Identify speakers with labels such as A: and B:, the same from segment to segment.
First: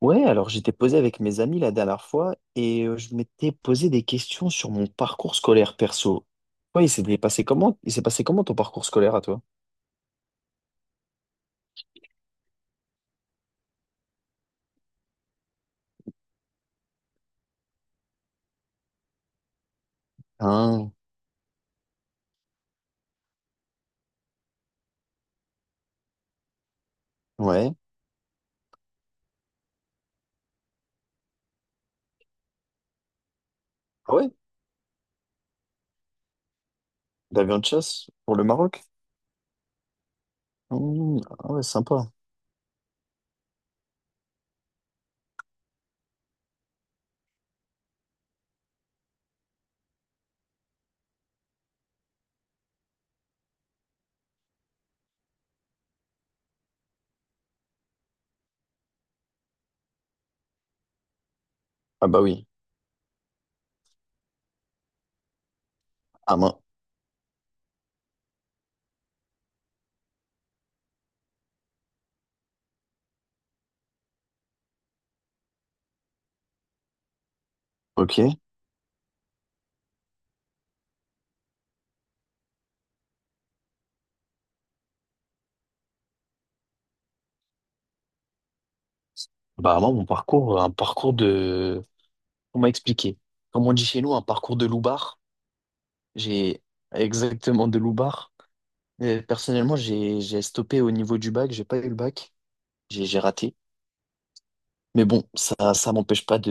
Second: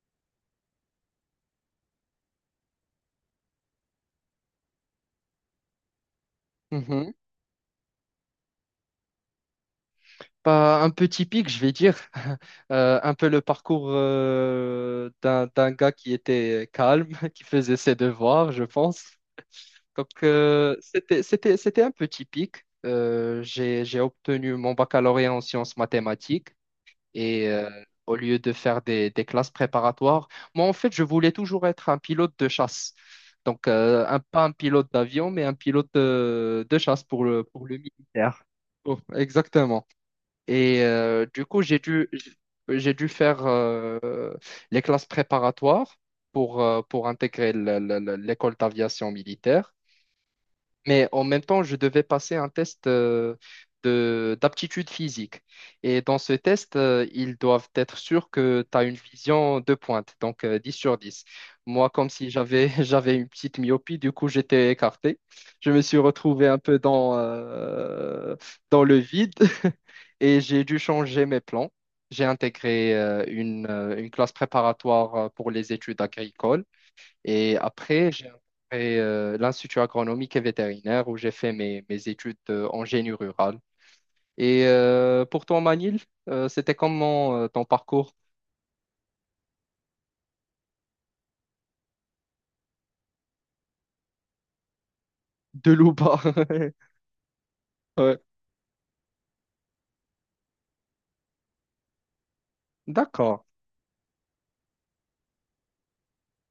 A: Ouais, alors j'étais posé avec mes amis la dernière fois et je m'étais posé des questions sur mon parcours scolaire perso. Ouais, il s'est
B: Mhm.
A: passé comment? Il s'est passé comment ton parcours scolaire à toi?
B: Bah, un peu typique, je vais dire. Un peu le parcours d'un gars qui était calme, qui faisait ses devoirs, je pense. Donc, euh,
A: Ah,
B: c'était, c'était, c'était un peu typique. J'ai obtenu mon baccalauréat en sciences mathématiques. Et
A: ouais.
B: au lieu de faire des classes préparatoires, moi, en fait, je voulais toujours être un pilote de chasse. Donc,
A: Ah
B: un,
A: ouais?
B: pas un pilote d'avion, mais un pilote de chasse pour
A: D'avion de
B: pour le
A: chasse pour
B: militaire.
A: le Maroc?
B: Oh, exactement. Et du
A: Ah
B: coup,
A: ouais, sympa.
B: j'ai dû faire les classes préparatoires pour intégrer l'école d'aviation militaire. Mais en même temps, je devais passer un test de d'aptitude physique. Et dans ce test, ils doivent être sûrs que tu as une vision de pointe, donc 10 sur 10. Moi,
A: Ah
B: comme
A: bah
B: si
A: oui.
B: j'avais j'avais une petite myopie, du coup, j'étais écarté. Je me suis
A: Ah
B: retrouvé
A: moi,
B: un peu dans, dans le vide et j'ai dû changer mes plans. J'ai intégré une classe préparatoire pour les études agricoles. Et après, j'ai
A: ok.
B: intégré l'Institut agronomique et vétérinaire où j'ai fait mes études en génie rural. Et pour toi, Manil, c'était comment ton parcours
A: Bah moi, mon parcours, un parcours de... On m'a expliqué. Comme on dit chez nous, un parcours de loubard.
B: de loup-bas?
A: J'ai exactement de
B: Ouais.
A: loubard. Personnellement, j'ai stoppé au niveau du bac, j'ai pas eu le bac, j'ai
B: D'accord.
A: raté. Mais bon, ça m'empêche pas de,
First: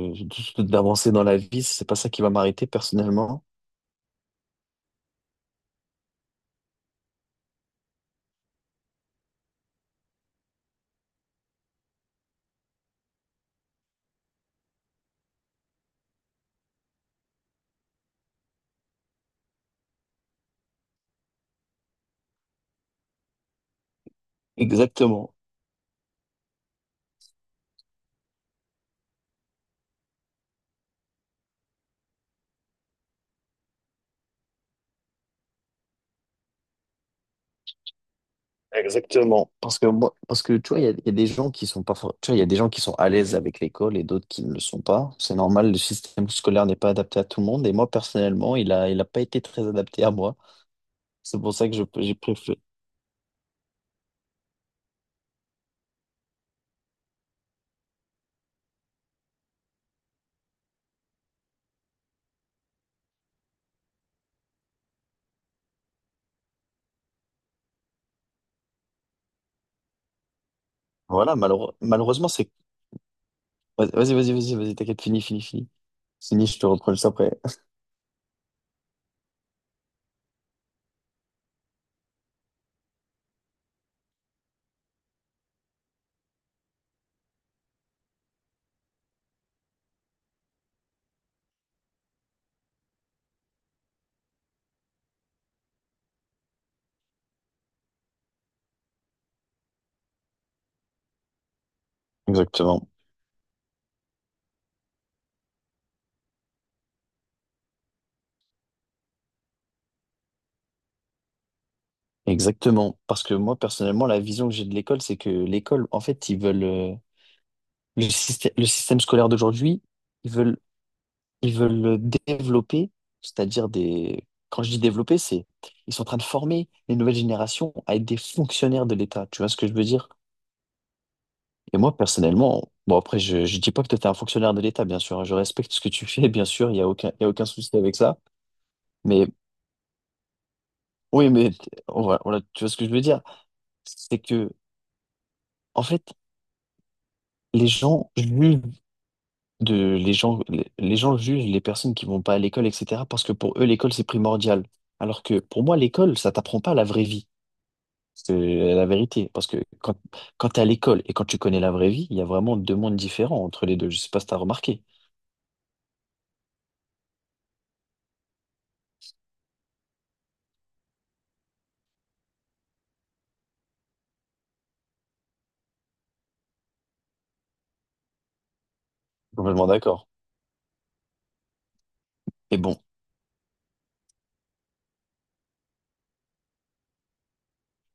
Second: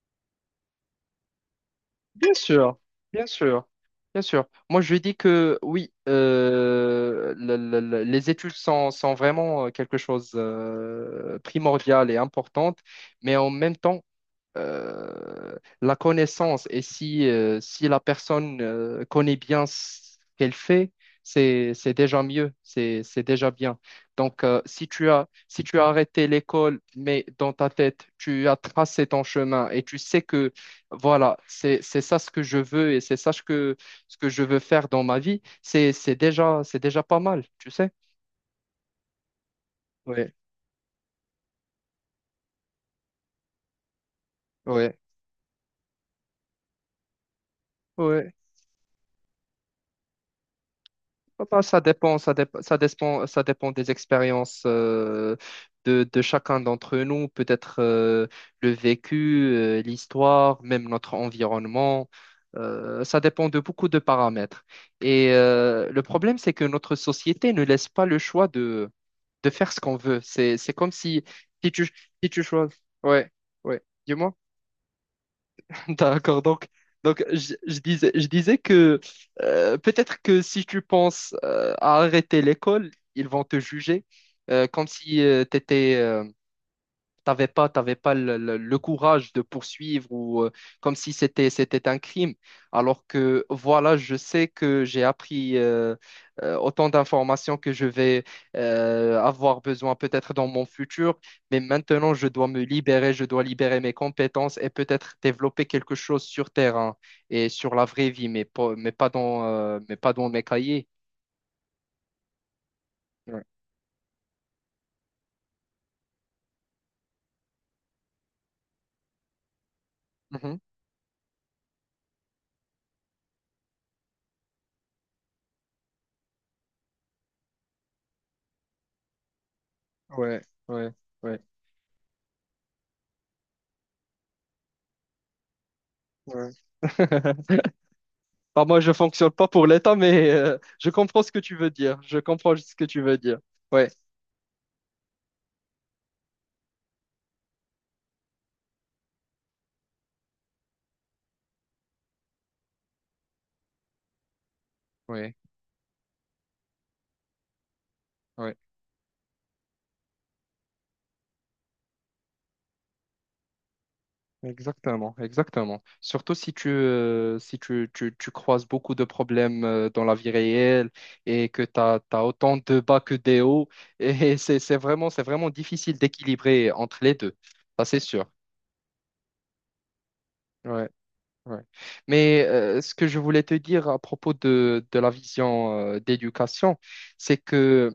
A: d'avancer dans la vie. C'est pas ça qui va
B: Bien
A: m'arrêter
B: sûr, bien
A: personnellement.
B: sûr, bien sûr. Moi, je dis que oui, les études sont, sont vraiment quelque chose primordial et importante, mais en même temps, euh, la connaissance et si, si la personne connaît bien ce qu'elle fait, c'est déjà mieux, c'est déjà bien. Donc, si tu as,
A: Exactement.
B: si tu as arrêté l'école, mais dans ta tête, tu as tracé ton chemin et tu sais que, voilà, c'est ça ce que je veux et c'est ça ce que je veux faire dans ma vie, c'est déjà pas mal, tu sais?
A: Exactement. Parce que moi,
B: Oui,
A: parce que tu vois, il y a des gens qui sont pas, tu vois, il y a des gens qui sont à l'aise avec l'école et d'autres qui ne le sont
B: oui,
A: pas. C'est normal, le système scolaire n'est pas adapté à tout le monde. Et moi,
B: oui.
A: personnellement, il a pas été très adapté à moi. C'est
B: Ah
A: pour
B: bah,
A: ça que je, j'ai préféré.
B: ça dépend des expériences de chacun d'entre nous, peut-être le vécu, l'histoire, même notre environnement. Ça dépend de beaucoup de paramètres. Et le problème, c'est que notre société ne laisse pas le choix de faire ce qu'on veut. C'est comme si,
A: Voilà,
B: si tu,
A: malheureusement,
B: si tu
A: c'est,
B: choisis. Ouais, ouais.
A: Vas-y, vas-y,
B: Dis-moi.
A: vas-y, vas-y, t'inquiète, fini, fini, fini.
B: D'accord.
A: Fini, je te
B: Donc,
A: reprends juste
B: donc
A: après.
B: je disais que peut-être que si tu penses à arrêter l'école, ils vont te juger comme si tu étais t'avais pas le courage de poursuivre ou comme si c'était un crime. Alors que voilà, je sais que j'ai appris autant d'informations que je vais avoir besoin peut-être dans mon futur, mais maintenant je dois me
A: Exactement.
B: libérer, je dois libérer mes compétences et peut-être développer quelque chose sur terrain et sur la vraie vie, mais pas, mais pas dans mes cahiers.
A: Exactement, parce que
B: Ouais.
A: moi personnellement, la vision que j'ai de l'école, c'est que l'école, en fait, ils veulent le système scolaire d'aujourd'hui, ils
B: Mhm.
A: veulent, ils veulent le développer, c'est-à-dire des. Quand je dis développer, c'est ils sont en train de former les nouvelles générations à être des fonctionnaires de l'État. Tu vois ce que je veux dire?
B: Ouais, ouais, ouais.
A: Et moi personnellement, bon après, je dis pas que tu es un fonctionnaire de l'État, bien sûr, hein, je respecte ce que tu fais, bien
B: Ouais.
A: sûr, il y a aucun, il y a aucun souci avec ça.
B: Bah, moi, je
A: Mais
B: fonctionne pas pour l'État, mais je comprends
A: oui,
B: ce que
A: mais
B: tu veux dire. Je
A: on
B: comprends
A: tu vois
B: ce
A: ce
B: que
A: que je
B: tu
A: veux
B: veux
A: dire?
B: dire. Ouais.
A: C'est que en fait, les gens jugent. De les gens les gens jugent les personnes qui vont pas à l'école etc parce que pour eux l'école c'est primordial alors
B: Oui,
A: que pour moi l'école ça t'apprend pas la vraie vie c'est
B: oui,
A: la vérité parce que quand t'es à l'école et quand tu connais la vraie vie il y a vraiment deux mondes différents entre les deux je sais pas si t'as remarqué
B: exactement, exactement. Surtout si tu, tu croises beaucoup de problèmes dans la vie réelle et que tu as, autant de bas que des hauts. Et c'est vraiment difficile d'équilibrer entre les deux. Ça, c'est sûr.
A: complètement d'accord
B: Ouais, ouais. Mais
A: et bon
B: ce que je voulais te dire à propos de la vision d'éducation, c'est que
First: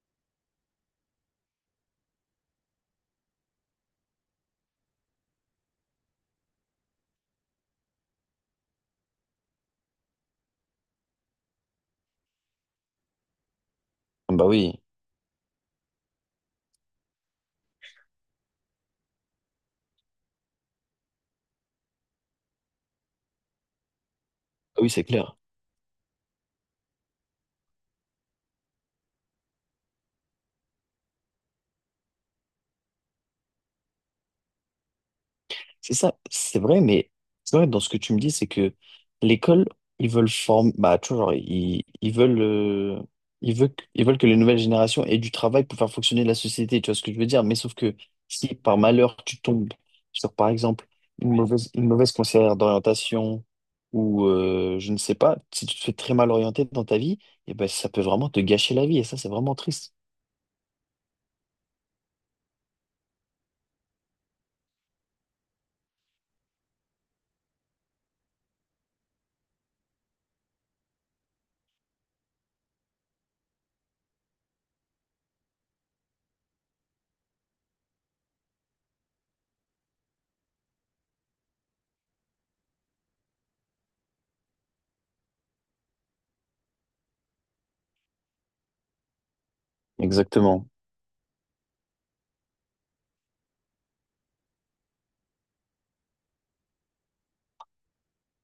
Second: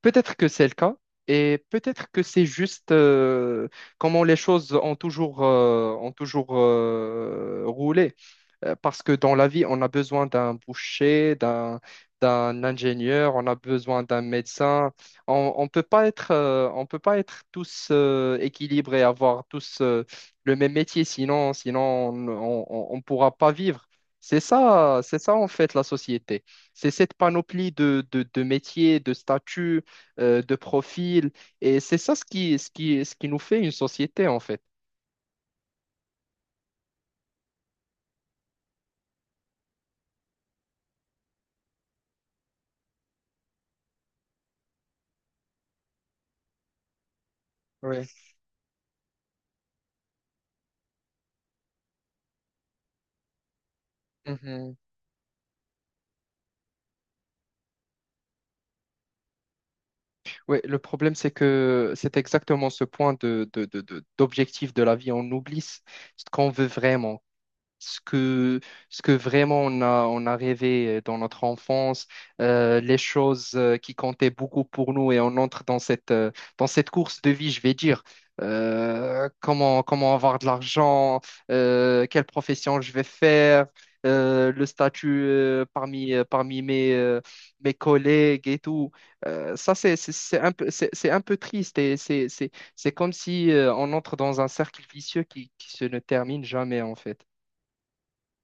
B: peut-être que c'est le cas et peut-être que c'est juste comment les choses ont toujours, roulé. Parce que dans la vie, on a besoin d'un boucher, d'un ingénieur, on a besoin d'un
A: ah bah oui.
B: médecin. On peut pas être, on peut pas être tous équilibrés, avoir tous le même métier, sinon on pourra pas vivre.
A: Ah oui c'est
B: C'est ça
A: clair.
B: en fait la société. C'est cette panoplie de métiers, de statuts de profil. Et c'est ça ce qui nous fait une société, en fait.
A: C'est ça, c'est vrai, mais c'est vrai dans ce que tu me dis, c'est que l'école, ils veulent former, bah, tu vois, genre, ils veulent, ils veulent, ils veulent que les nouvelles générations aient du travail pour faire fonctionner la société, tu vois ce que je veux dire? Mais sauf que
B: Oui.
A: si par malheur tu tombes sur, par exemple, une mauvaise conseillère d'orientation ou
B: Mhm.
A: je ne sais pas, si tu te fais très mal orienter dans ta vie, et ben, ça peut vraiment te gâcher la vie et ça, c'est vraiment triste.
B: Oui, le problème, c'est que c'est exactement ce point d'objectif de la vie. On oublie ce ce qu'on veut vraiment, ce que, ce que vraiment on a rêvé dans notre enfance, les choses qui comptaient beaucoup pour nous et on entre dans dans cette course de vie, je vais dire. Comment avoir de l'argent, quelle profession je vais faire, le statut parmi mes, mes collègues et tout. Ça, c'est un
A: Exactement.
B: peu, c'est un peu triste et c'est comme si on entre dans un cercle vicieux qui se ne termine jamais en fait.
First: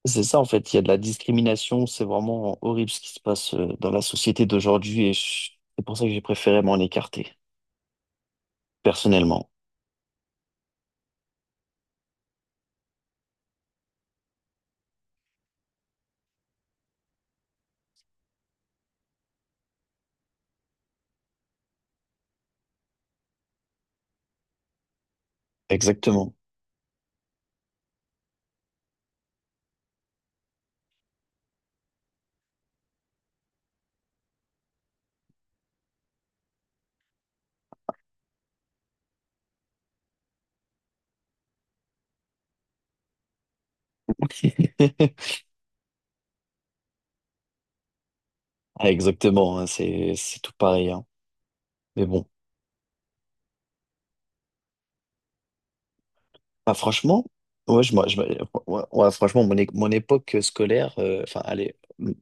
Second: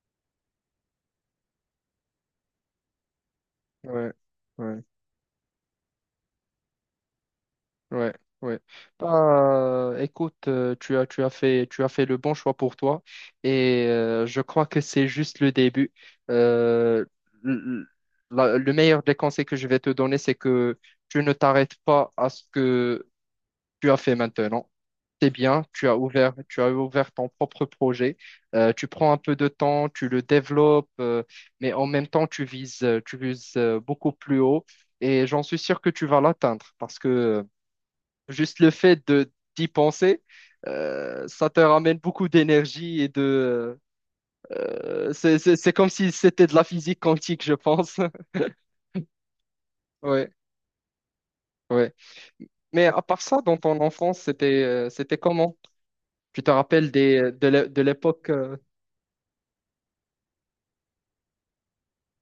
A: C'est ça, en fait, il y a de la discrimination, c'est vraiment horrible ce qui se passe dans la
B: Ouais,
A: société
B: ouais,
A: d'aujourd'hui et c'est pour ça que j'ai préféré m'en écarter,
B: ouais, ouais.
A: personnellement.
B: Bah, écoute, tu as fait le bon choix pour toi et je crois que c'est juste le début. Euh, l- le meilleur des conseils que je vais te donner, c'est que tu ne t'arrêtes pas à ce que tu as fait maintenant. C'est bien,
A: Exactement.
B: tu as ouvert ton propre projet. Tu prends un peu de temps, tu le développes, mais en même temps, tu vises beaucoup plus haut et j'en suis sûr que tu vas l'atteindre parce que juste le fait de d'y penser, ça te ramène beaucoup d'énergie et de... c'est comme si c'était de la physique quantique, je pense.
A: Ah, exactement, hein,
B: Ouais,
A: c'est tout pareil. Hein.
B: ouais.
A: Mais bon,
B: Mais à part ça, dans ton enfance, c'était comment? Tu te
A: ah,
B: rappelles
A: franchement,
B: des, de
A: ouais, je,
B: l'époque
A: ouais, ouais, franchement, mon, mon époque scolaire, enfin, allez,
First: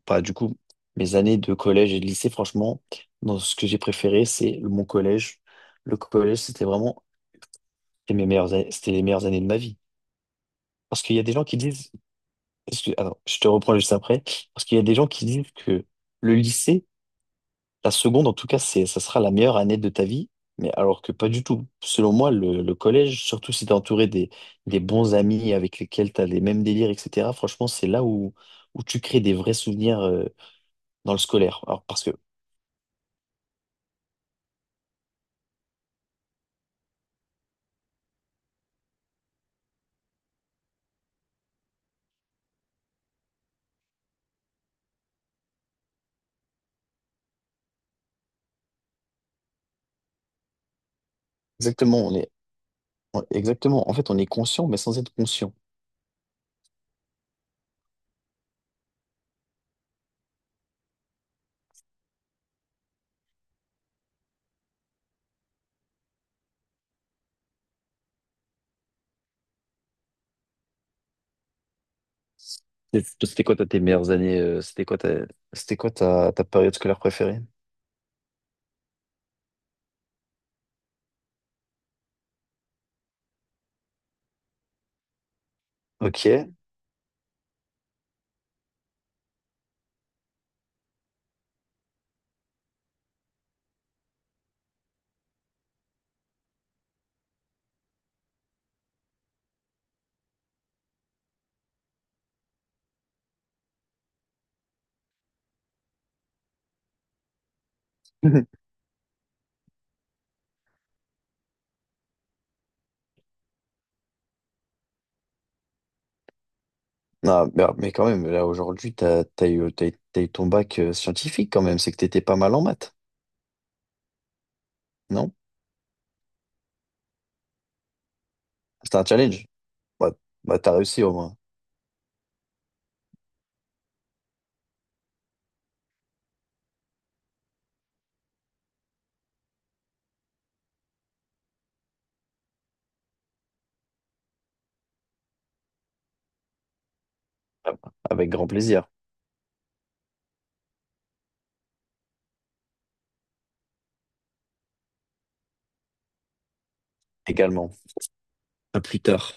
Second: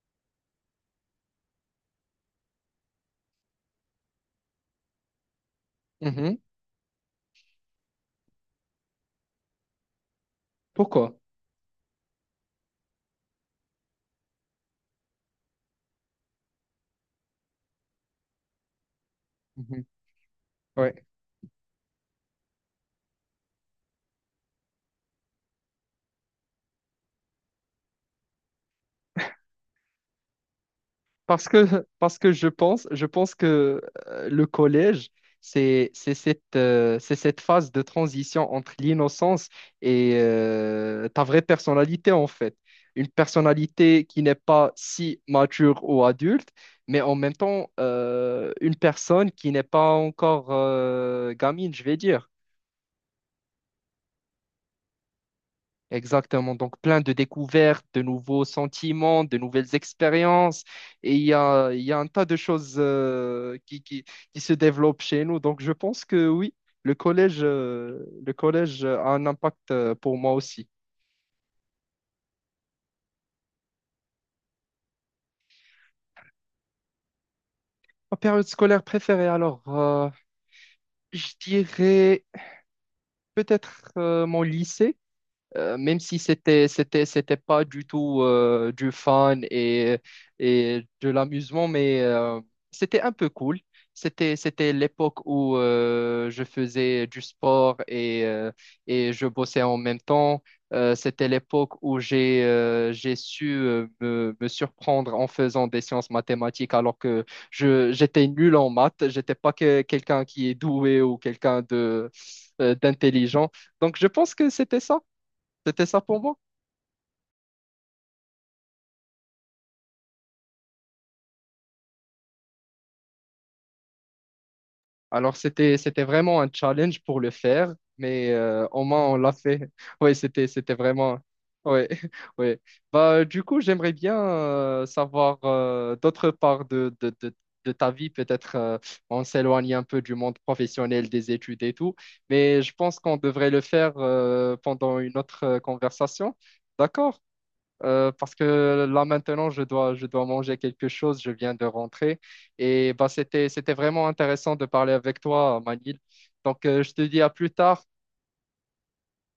A: pas du coup, mes années de collège et de lycée, franchement, dans ce que j'ai préféré, c'est mon collège. Le collège, c'était vraiment c'était mes meilleures, c'était les meilleures années de ma vie. Parce
B: Pourquoi?
A: qu'il y a des gens qui disent alors, je te reprends juste après, parce qu'il y a des gens qui disent que le lycée, la seconde en tout cas, c'est, ça sera la meilleure année
B: Mhm.
A: de ta vie, mais
B: Ouais.
A: alors que pas du tout. Selon moi, le collège, surtout si t'es entouré des bons amis avec lesquels t'as les mêmes délires, etc., franchement, c'est là où, où tu crées des vrais souvenirs dans le
B: Parce
A: scolaire. Alors,
B: que,
A: parce que,
B: parce que je pense, je pense que le collège, c'est cette phase de transition entre l'innocence et ta vraie personnalité, en fait. Une personnalité qui n'est pas si mature ou adulte, mais en même temps, une personne qui n'est pas encore gamine, je vais
A: exactement, on
B: dire.
A: est, exactement, en fait, on est conscient, mais sans être conscient.
B: Exactement. Donc, plein de découvertes, de nouveaux sentiments, de nouvelles expériences. Et il y a un tas de choses qui se développent chez nous. Donc, je pense que oui, le collège a un impact pour moi aussi.
A: Et toi, c'était quoi, toi, tes meilleures années, c'était quoi ta, ta période scolaire préférée?
B: Ma période scolaire préférée, alors, je dirais peut-être mon lycée. Même si
A: Ok.
B: c'était pas du tout du fun et de l'amusement mais c'était un peu cool, c'était l'époque où je faisais du sport et je bossais en même temps. C'était l'époque où j'ai su me surprendre en faisant des sciences mathématiques alors que je j'étais nul en maths, j'étais pas que- quelqu'un qui est doué ou quelqu'un de d'intelligent, donc je pense que c'était ça pour moi.
A: Ah, mais quand même, là aujourd'hui, t'as, t'as eu, t'as eu ton bac scientifique quand même, c'est que t'étais pas mal en maths, non?
B: Alors, c'était vraiment un challenge pour le faire, mais au
A: C'était un
B: moins, on l'a
A: challenge.
B: fait.
A: Bah,
B: Oui,
A: bah, t'as
B: c'était
A: réussi au
B: vraiment...
A: moins,
B: Oui, oui. Bah, du coup, j'aimerais bien savoir d'autre part de ta vie. Peut-être on s'éloigne un peu du monde professionnel, des études et tout, mais je pense qu'on devrait le faire pendant une autre conversation. D'accord?
A: ah bah, avec
B: Parce
A: grand
B: que
A: plaisir
B: là maintenant, je dois manger quelque chose, je viens de rentrer. Et bah, c'était vraiment intéressant de parler avec toi, Manil. Donc, je te dis à plus
A: également.
B: tard.
A: À plus tard.